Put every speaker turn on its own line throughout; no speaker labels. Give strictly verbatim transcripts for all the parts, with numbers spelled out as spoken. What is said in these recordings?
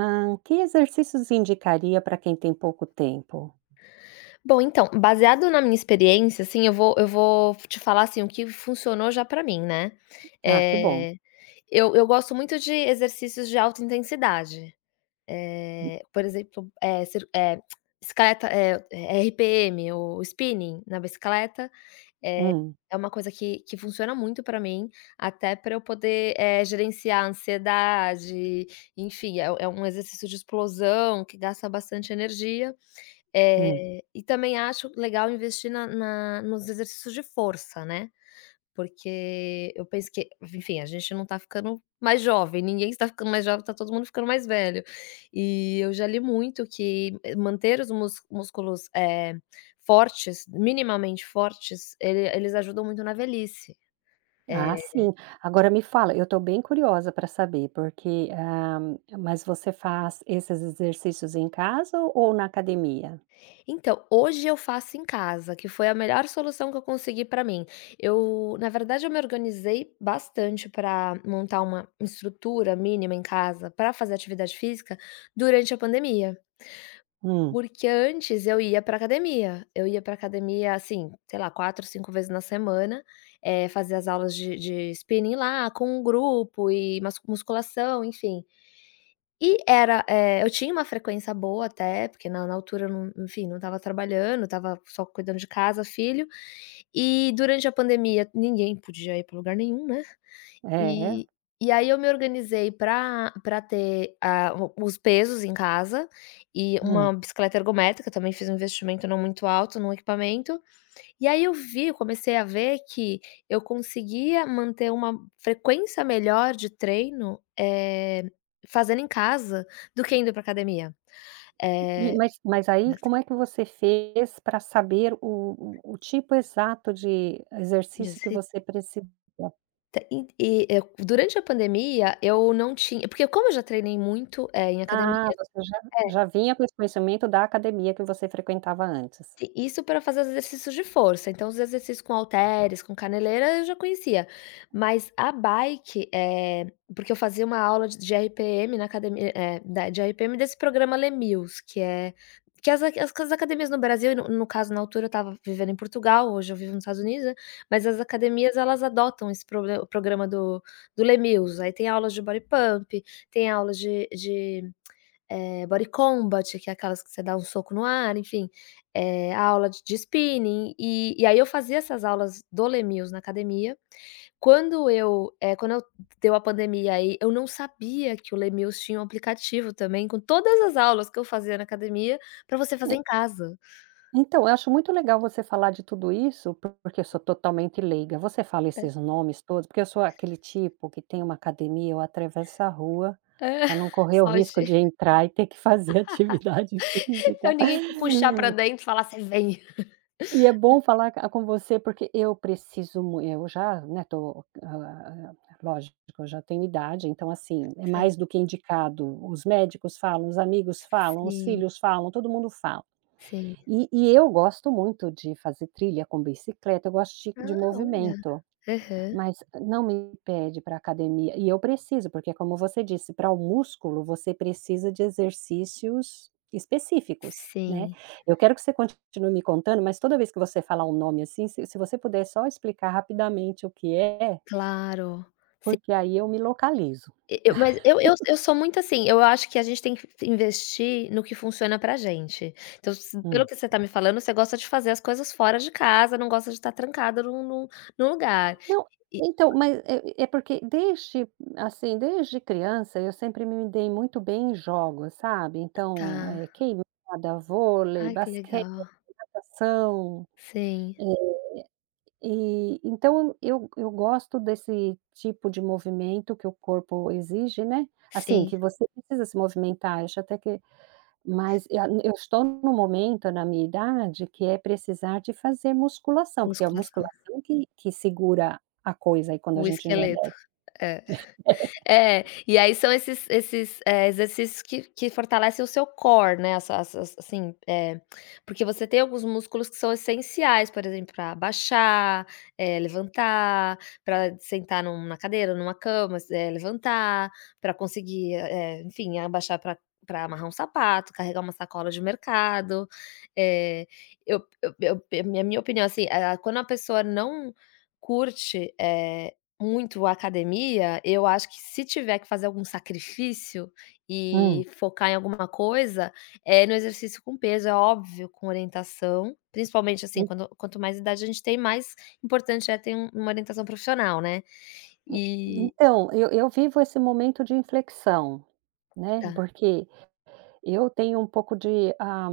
Ah, que exercícios indicaria para quem tem pouco tempo?
Bom, então, baseado na minha experiência, assim, eu vou eu vou te falar, assim, o que funcionou já pra mim, né.
Ah, que bom.
Eh, eu eu gosto muito de exercícios de alta intensidade. Eh, por exemplo, é cir eh, bicicleta, eh, R P M ou spinning na bicicleta,
Hum,
é uma coisa que que funciona muito pra mim, até pra eu poder, eh, gerenciar a ansiedade, enfim, é é um exercício de explosão que gasta bastante energia.
hum.
Eh, e também acho legal investir na na nos exercícios de força, né, porque eu penso que enfim, a gente não tá ficando mais jovem, ninguém está ficando mais jovem, tá todo mundo ficando mais velho. E eu já li muito que eh, manter os mús músculos, eh, fortes, minimamente fortes, ele eles ajudam muito na velhice.
Ah,
Eh
sim. Agora me fala, eu estou bem curiosa para saber, porque, ah, mas você faz esses exercícios em casa ou na academia?
Então, hoje eu faço em casa, que foi a melhor solução que eu consegui para mim. Eu, na verdade, eu me organizei bastante para montar uma estrutura mínima em casa para fazer atividade física durante a pandemia.
Hum,
Porque antes eu ia para academia, eu ia para academia, assim, sei lá, quatro, cinco vezes na semana, eh, fazia as aulas de de spinning lá com um grupo e mas musculação, enfim. E era, eh, eu tinha uma frequência boa até, porque na na altura eu não enfim, não estava trabalhando, estava só cuidando de casa, filho, e durante a pandemia ninguém podia ir para lugar nenhum, né,
é, é.
e e aí eu me organizei para para ter a o os pesos em casa e
Hum.
uma bicicleta ergométrica, também fiz um investimento não muito alto no equipamento, e aí eu vi, eu comecei a ver que eu conseguia manter uma frequência melhor de treino, eh, fazendo em casa do que indo para academia.
E,
Eh,
mas, mas aí, como é que você fez para saber o, o, o tipo exato de exercício que
dezesse-
você precisa?
e e, eh, durante a pandemia eu não tinha porque como eu já treinei muito, eh, em
Ah,
academia.
você já, já vinha com esse conhecimento da academia que você frequentava antes.
Si Isso para fazer os exercícios de força, então os exercícios com halteres, com caneleira, eu já conhecia. Mas a bike, eh, porque eu fazia uma aula de de R P M na academia, eh, da de R P M desse programa Lemills, que é que as ac- as as academias no Brasil, e no no caso, na altura eu estava vivendo em Portugal, hoje eu vivo nos Estados Unidos, né, mas as academias elas adotam esse proble o programa do do Le aí tem aulas de body pump, tem aulas de eh, body combat, que é aquelas que você dá um soco no ar, enfim, eh, aula de de spinning, e e aí eu fazia essas aulas do Les Mills na academia. Quando eu, eh, quando eu deu a pandemia aí, eu não sabia que o Les Mills tinha um aplicativo também com todas as aulas que eu fazia na academia, para você
É,
fazer em casa.
então, eu acho muito legal você falar de tudo isso, por- porque eu sou totalmente leiga. Você fala esses nomes todos, porque eu sou aquele tipo que tem uma academia, eu atravesso a rua
É,
para não correr o risco de
foge.
entrar e ter que fazer atividade
Pra
física.
ninguém te puxar para dentro e falar: "Você vem".
E é bom falar ca com você, porque eu preciso mui eu já, né, tô, hã, lógico, eu já tenho idade, então, assim, é
Cer
mais do que indicado. Os médicos falam, os amigos falam, os
sim,
filhos falam, todo mundo fala.
sim.
E e eu gosto muito de fazer trilha com bicicleta, eu gosto de de
Ah, olha.
movimento.
Aham.
Mas não me pede para academia, e eu preciso, porque como você disse, para o músculo você precisa de exercícios específicos, né.
Sim,
Eu quero que você continue me contando, mas toda vez que você falar um nome, assim, se se você puder só explicar rapidamente o que é,
claro.
porque aí eu me localizo.
E eu mas eu eu eu sou muito assim, eu acho que a gente tem que investir no que funciona pra gente. Então, se pelo
Hum.
que você tá me falando, você gosta de fazer as coisas fora de casa, não gosta de estar trancada num num num lugar.
Não,
E
então, mas é é porque desde, assim, desde criança eu sempre me dei muito bem em jogos, sabe. Então,
tá.
eh, queimada, vôlei,
Ai, que
basquete,
legal.
natação.
Sim,
É, e então eu eu gosto desse tipo de movimento que o corpo exige, né, assim,
sim,
que você precisa se movimentar. Eu acho até que mas e eu estou no momento na minha idade que é precisar de fazer musculação, porque é a
musculação.
musculação que que segura a coisa aí quando a
O
gente
esqueleto,
envelhece.
é. É, e aí são esses esses, eh, exercícios que que fortalecem o seu core, né, as as as assim, eh, porque você tem alguns músculos que são essenciais, por exemplo, para baixar, eh, levantar, para sentar num na cadeira, numa cama, eh, levantar, para conseguir, eh, enfim, abaixar para para amarrar um sapato, carregar uma sacola de mercado. Eh, eu eu eu a minha minha opinião, assim, eh, quando a pessoa não curte, eh muito a academia, eu acho que se tiver que fazer algum sacrifício
Hum,
e focar em alguma coisa, é no exercício com peso, é óbvio, com orientação, principalmente, assim,
en
quando quanto mais idade a gente tem, mais importante é ter um uma orientação profissional, né.
en
E
então eu eu vivo esse momento de inflexão, né,
tá.
porque eu tenho um pouco de, ah,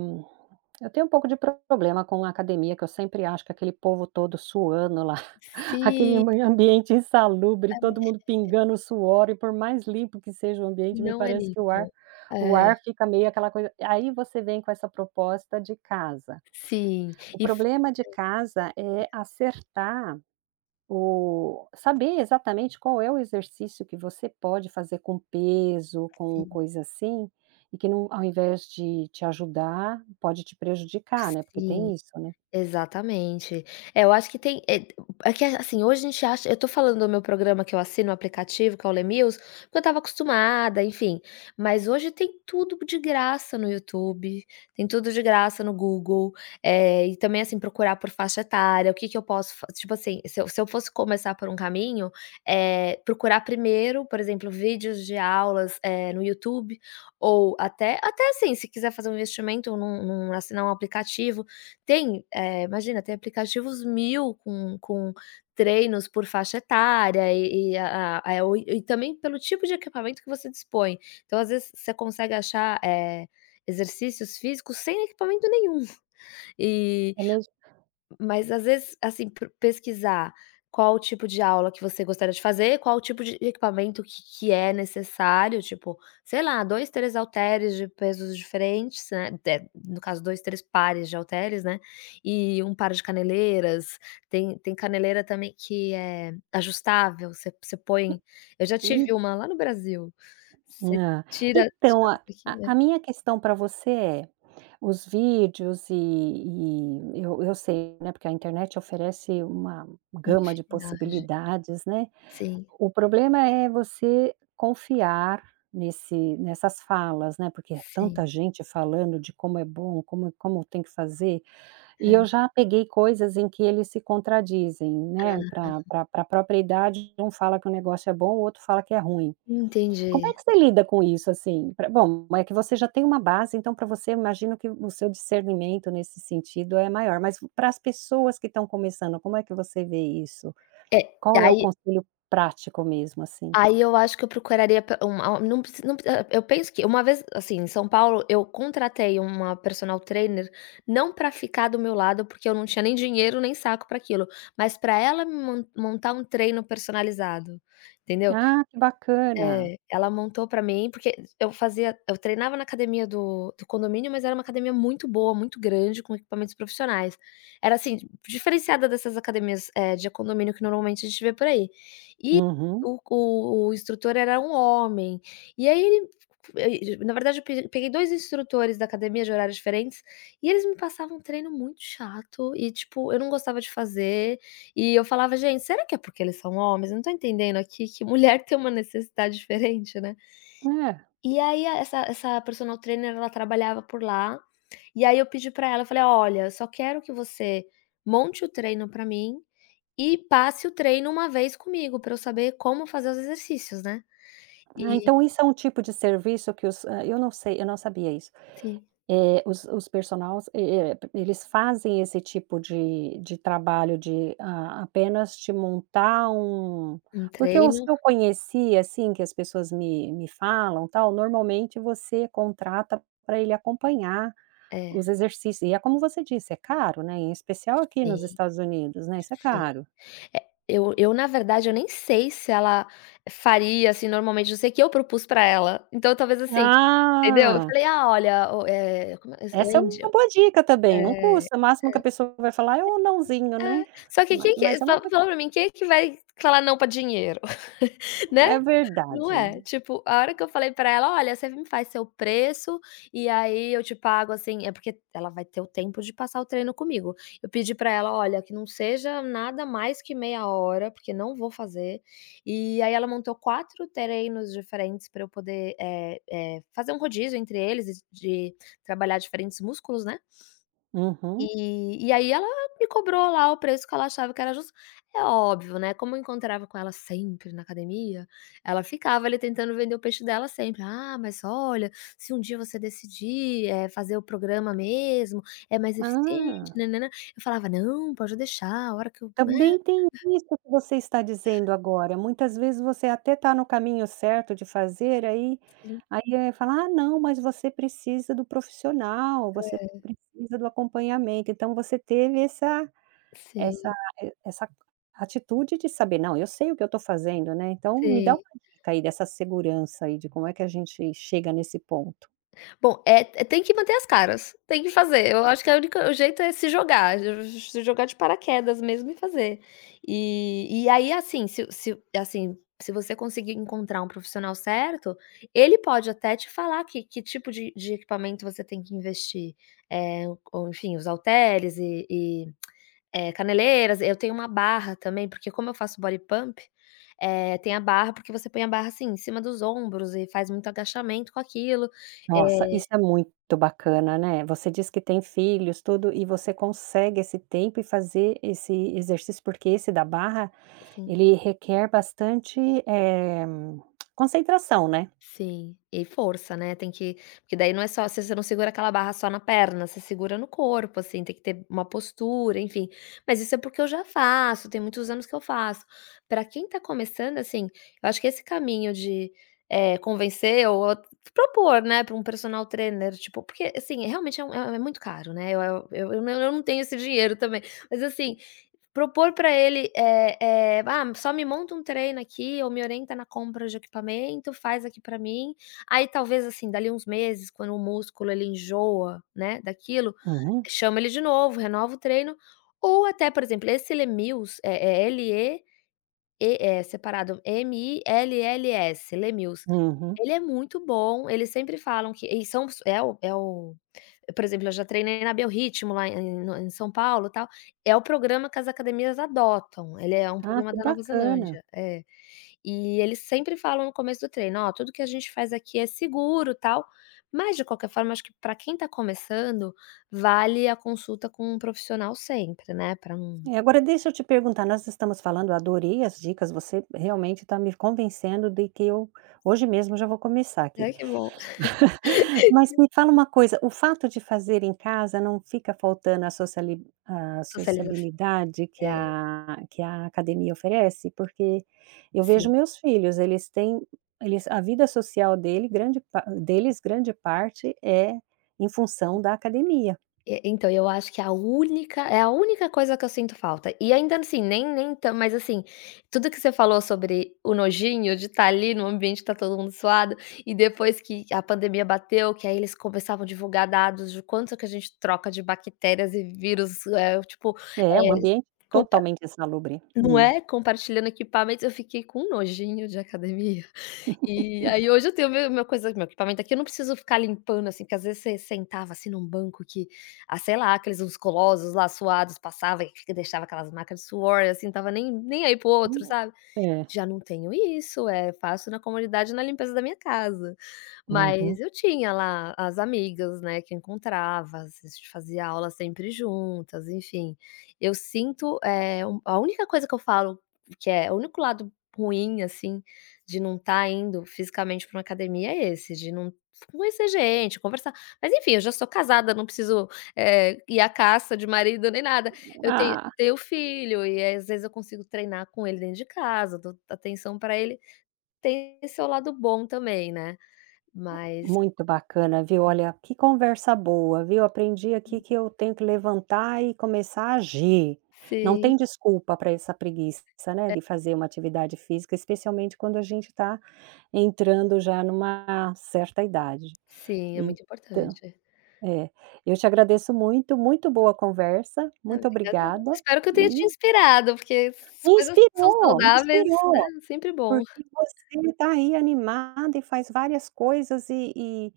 eu tenho um pouco de problema com a academia, que eu sempre acho que aquele povo todo suando lá, aquele
Sim,
ambi ambiente insalubre, todo
é,
mundo pingando suor e por mais limpo que seja o ambiente, me
não é
parece que o ar
limpo.
o
É,
ar fica meio aquela coisa, aí você vem com essa proposta de casa.
sim,
O
e f
problema de casa é acertar o saber exatamente qual é o exercício que você pode fazer com peso, com
sim,
coisa assim, e que não, ao invés de te ajudar, pode te prejudicar, né, porque
sim.
tem isso, né.
Exatamente. É, eu acho que tem é é que, assim, hoje a gente acha eu tô falando do meu programa que eu assino o aplicativo, que é o Lemills, porque eu estava acostumada, enfim. Mas hoje tem tudo de graça no YouTube, tem tudo de graça no Google, eh, e também, assim, procurar por faixa etária, o que que eu posso fa tipo assim, se eu se eu fosse começar por um caminho, eh, procurar primeiro, por exemplo, vídeos de aulas, eh, no YouTube, ou até até, assim, se quiser fazer um investimento num num assinar um aplicativo tem, eh, imagina, tem aplicativos mil com com treinos por faixa etária e e a a eh, o e também pelo tipo de equipamento que você dispõe. Então, às vezes, você consegue achar, eh, exercícios físicos sem equipamento nenhum. E
É mesmo?
mas às vezes, assim, pro pesquisar qual o tipo de aula que você gostaria de fazer, qual o tipo de equipamento que que é necessário, tipo, sei lá, dois três halteres de pesos diferentes, né, de no caso dois três pares de halteres, né, e um par de caneleiras, tem tem caneleira também que é ajustável, você você põe eu já tive
En
uma lá no Brasil, você
hã.
tira tira
Então, a
isso aqui,
a
né,
a minha questão para você é, os vídeos, e e eu eu sei, né, porque a internet oferece uma
uma
gama de
infinidade.
possibilidades, né.
Sim,
O problema é você confiar nesse nessas falas, né, porque é
sim,
tanta gente falando de como é bom, como como tem que fazer, e
é.
eu já peguei coisas em que eles se contradizem, né. Para pra pra própria idade, um fala que o negócio é bom, o outro fala que é ruim. Como é
Entendi.
que você lida com isso, assim? Pra Bom, é que você já tem uma base, então para você, eu imagino que o seu discernimento nesse sentido é maior, mas para as pessoas que estão começando, como é que você vê isso?
É,
Qual é o
aí
conselho prático mesmo, assim?
Aí eu acho que eu procuraria pe um a não preci não pre ah, eu penso que uma vez, assim, em São Paulo, eu contratei uma personal trainer, não para ficar do meu lado, porque eu não tinha nem dinheiro nem saco para aquilo, mas para ela me mon montar um treino personalizado, entendeu?
Ah, que bacana.
É, ela montou pra mim, porque eu fazia eu treinava na academia do do condomínio, mas era uma academia muito boa, muito grande, com equipamentos profissionais. Era, assim, diferenciada dessas academias, eh, de condomínio que normalmente a gente vê por aí. E
Uhum.
o o o instrutor era um homem, e aí ele e na verdade eu pe peguei dois instrutores da academia de horários diferentes, e eles me passavam um treino muito chato e, tipo, eu não gostava de fazer, e eu falava: "Gente, será que é porque eles são homens? Eu não tô entendendo aqui que mulher tem uma necessidade diferente, né".
É.
E aí a essa essa personal trainer, ela trabalhava por lá, e aí eu pedi pra ela, eu falei: "Olha, eu só quero que você monte o treino pra mim e passe o treino uma vez comigo, pra eu saber como fazer os exercícios, né".
Ah,
E
então isso é um tipo de serviço que os hã, eu não sei, eu não sabia isso.
sim,
Eh, os os personals, eh eh, eles fazem esse tipo de de trabalho de, ah, apenas te montar um,
um
porque os
treino
que eu conheci, assim, que as pessoas me me falam, tal, normalmente você contrata para ele acompanhar
é,
os exercícios, e é como você disse, é caro, né, em especial aqui
sim,
nos Estados Unidos, né, isso é
sim.
caro.
É, eu eu, na verdade, eu nem sei se ela faria, assim, normalmente, eu sei que eu propus pra ela, então talvez assim. Entendeu? Eu
Ah!
falei: "Ah, olha, o eh, como é é
Essa é
índio".
uma boa dica também, não
É,
custa, o máximo que a pessoa vai falar é o "nãozinho",
é.
né.
Só que
Ma
quem
Mas
que
é uma
fala
boa,
fala pra mim, quem é que vai falar não pra dinheiro, né?
é
Não
verdade.
é? Tipo, a hora que eu falei pra ela: "Olha, você me faz seu preço, e aí eu te pago, assim" é porque ela vai ter o tempo de passar o treino comigo. Eu pedi pra ela: "Olha, que não seja nada mais que meia hora, porque não vou fazer". E aí ela montou quatro treinos diferentes pra eu poder, eh eh, fazer um rodízio entre eles, e de trabalhar diferentes músculos, né.
Uhum.
E e aí ela me cobrou lá o preço que ela achava que era justo. É óbvio, né, como eu encontrava com ela sempre na academia, ela ficava ali tentando vender o peixe dela sempre: "Ah, mas olha, se um dia você decidir, eh, fazer o programa mesmo, é mais eficiente,
Ah,
né, nã Eu falava: "Não, pode deixar, a hora que eu" né,
também tem isso que você está dizendo agora, muitas vezes você até está no caminho certo de fazer, aí
sim,
aí, eh, fala: "Ah, não, mas você precisa do profissional, você precisa do acompanhamento". Então você teve essa, Essa
sim,
eh, essa atitude de saber: "Não, eu sei o que eu estou fazendo, né". Então me dá
sim.
uma dica aí dessa segurança aí de como é que a gente chega nesse ponto.
Bom, é é- tem que manter as caras, tem que fazer. Eu acho que a única o jeito é se jogar, j- se jogar de paraquedas mesmo e fazer. E e aí, assim, se se assim, se você conseguir encontrar um profissional certo, ele pode até te falar que que tipo de de equipamento você tem que investir, eh, ou enfim, os halteres e e, eh, caneleiras. Eu tenho uma barra também, porque como eu faço body pump, eh, tem a barra, porque você põe a barra, assim, em cima dos ombros e faz muito agachamento com aquilo,
Nossa, isso
eh
é muito bacana, né. Você diz que tem filhos, tudo, e você consegue esse tempo e fazer esse exercício, porque esse da barra,
Sim,
ele requer bastante, eh, concentração, né?
sim. E força, né, tem que porque daí não é só você não segura aquela barra só na perna, você segura no corpo, assim, tem que ter uma postura, enfim. Mas isso é porque eu já faço, tem muitos anos que eu faço. Para quem tá começando, assim, eu acho que esse caminho de, eh, convencer ou propor, né, para um personal trainer, tipo porque, assim, realmente é um é é muito caro, né, eu eu eu não eu não tenho esse dinheiro também, mas assim, propor para ele, eh eh: "Ah, só me monta um treino aqui ou me orienta na compra de equipamento, faz aqui para mim". Aí talvez, assim, dali uns meses, quando o músculo ele enjoa, né, daquilo,
Uhum,
chama ele de novo, renova o treino. Ou até, por exemplo, esse Lemills, é é L-E e é separado M-I-L-L-S, Lemills.
uhum.
Ele é muito bom, eles sempre falam que e são é o é o por exemplo, eu já treinei na Biorritmo lá em no em São Paulo, tal. É o programa que as academias adotam, ele é um
Ah,
programa
que
da Nova
bacana.
Zelândia. É. E eles sempre falam no começo do treino: "Ó, tudo que a gente faz aqui é seguro, tal", mas de qualquer forma, acho que para quem tá começando, vale a consulta com um profissional sempre, né, para não
É, agora deixa eu te perguntar, nós estamos falando, eu adorei as dicas, você realmente está me convencendo de que eu hoje mesmo já vou começar aqui.
ai que bom.
Mas me fala uma coisa, o fato de fazer em casa não fica faltando a sociali a
Socialização.
sociabilidade que
É,
a que a academia oferece? Porque eu vejo
sim.
meus filhos, eles têm eles, a vida social dele, grande pa deles, grande parte é em função da academia.
E então, eu acho que a única é a única coisa que eu sinto falta. E ainda assim, nem nem tan mas assim, tudo que você falou sobre o nojinho de estar ali no ambiente que tá todo mundo suado, e depois que a pandemia bateu, que aí eles começavam a divulgar dados de quanto que a gente troca de bactérias e vírus, eh, tipo,
É um
eh,
ambiente
compa
totalmente insalubre.
não
Hum.
é? Compartilhando equipamentos, eu fiquei com um nojinho de academia. E aí hoje eu tenho meu meu coisa meu equipamento aqui, eu não preciso ficar limpando, assim, porque às vezes você sentava, assim, num banco que, ah, sei lá, aqueles uns colosos lá suados passava e fica- deixava aquelas marcas de suor, assim, tava nem nem aí para outro,
Hum.
sabe?
É.
Já não tenho isso, é faço na comunidade, na limpeza da minha casa.
Uhum.
Mas eu tinha lá as amigas, né, que encontrava, a gente fazia aula sempre juntas, enfim. Eu sinto, é um a única coisa que eu falo que é o único lado ruim, assim, de não estar indo fisicamente para uma academia é esse, de não conhecer gente, conversar. Mas enfim, eu já sou casada, não preciso, eh, ir à caça de marido nem nada. Eu tenho
Ah.
tenho filho e, aí, às vezes, eu consigo treinar com ele dentro de casa, dou atenção pra ele. Tem esse seu lado bom também, né. Mas
Muito bacana, viu. Olha, que conversa boa, viu. Aprendi aqui que eu tenho que levantar e começar a agir. Não
sim,
tem desculpa para essa preguiça, né, de fazer uma atividade física, especialmente quando a gente está entrando já numa certa idade.
sim, é muito
Então
importante.
é. Eu te agradeço muito, muito boa conversa,
Ah,
muito
obrigada
obrigada
Espero que eu tenha
e
te inspirado, porque as
me
coisas que são
inspirou, me
saudáveis, né,
inspirou.
sempre bom.
Porque você está aí animada e faz várias coisas e e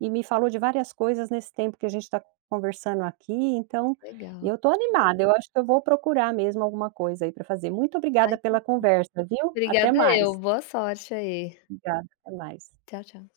e me falou de várias coisas nesse tempo que a gente está conversando aqui, então
Legal.
eu estou animada, eu acho que eu vou procurar mesmo alguma coisa aí para fazer. Muito
Ai,
obrigada
que
pela conversa, viu? Até
obrigada eu.
mais.
Boa sorte aí.
Obrigada, até mais.
Tchau, tchau.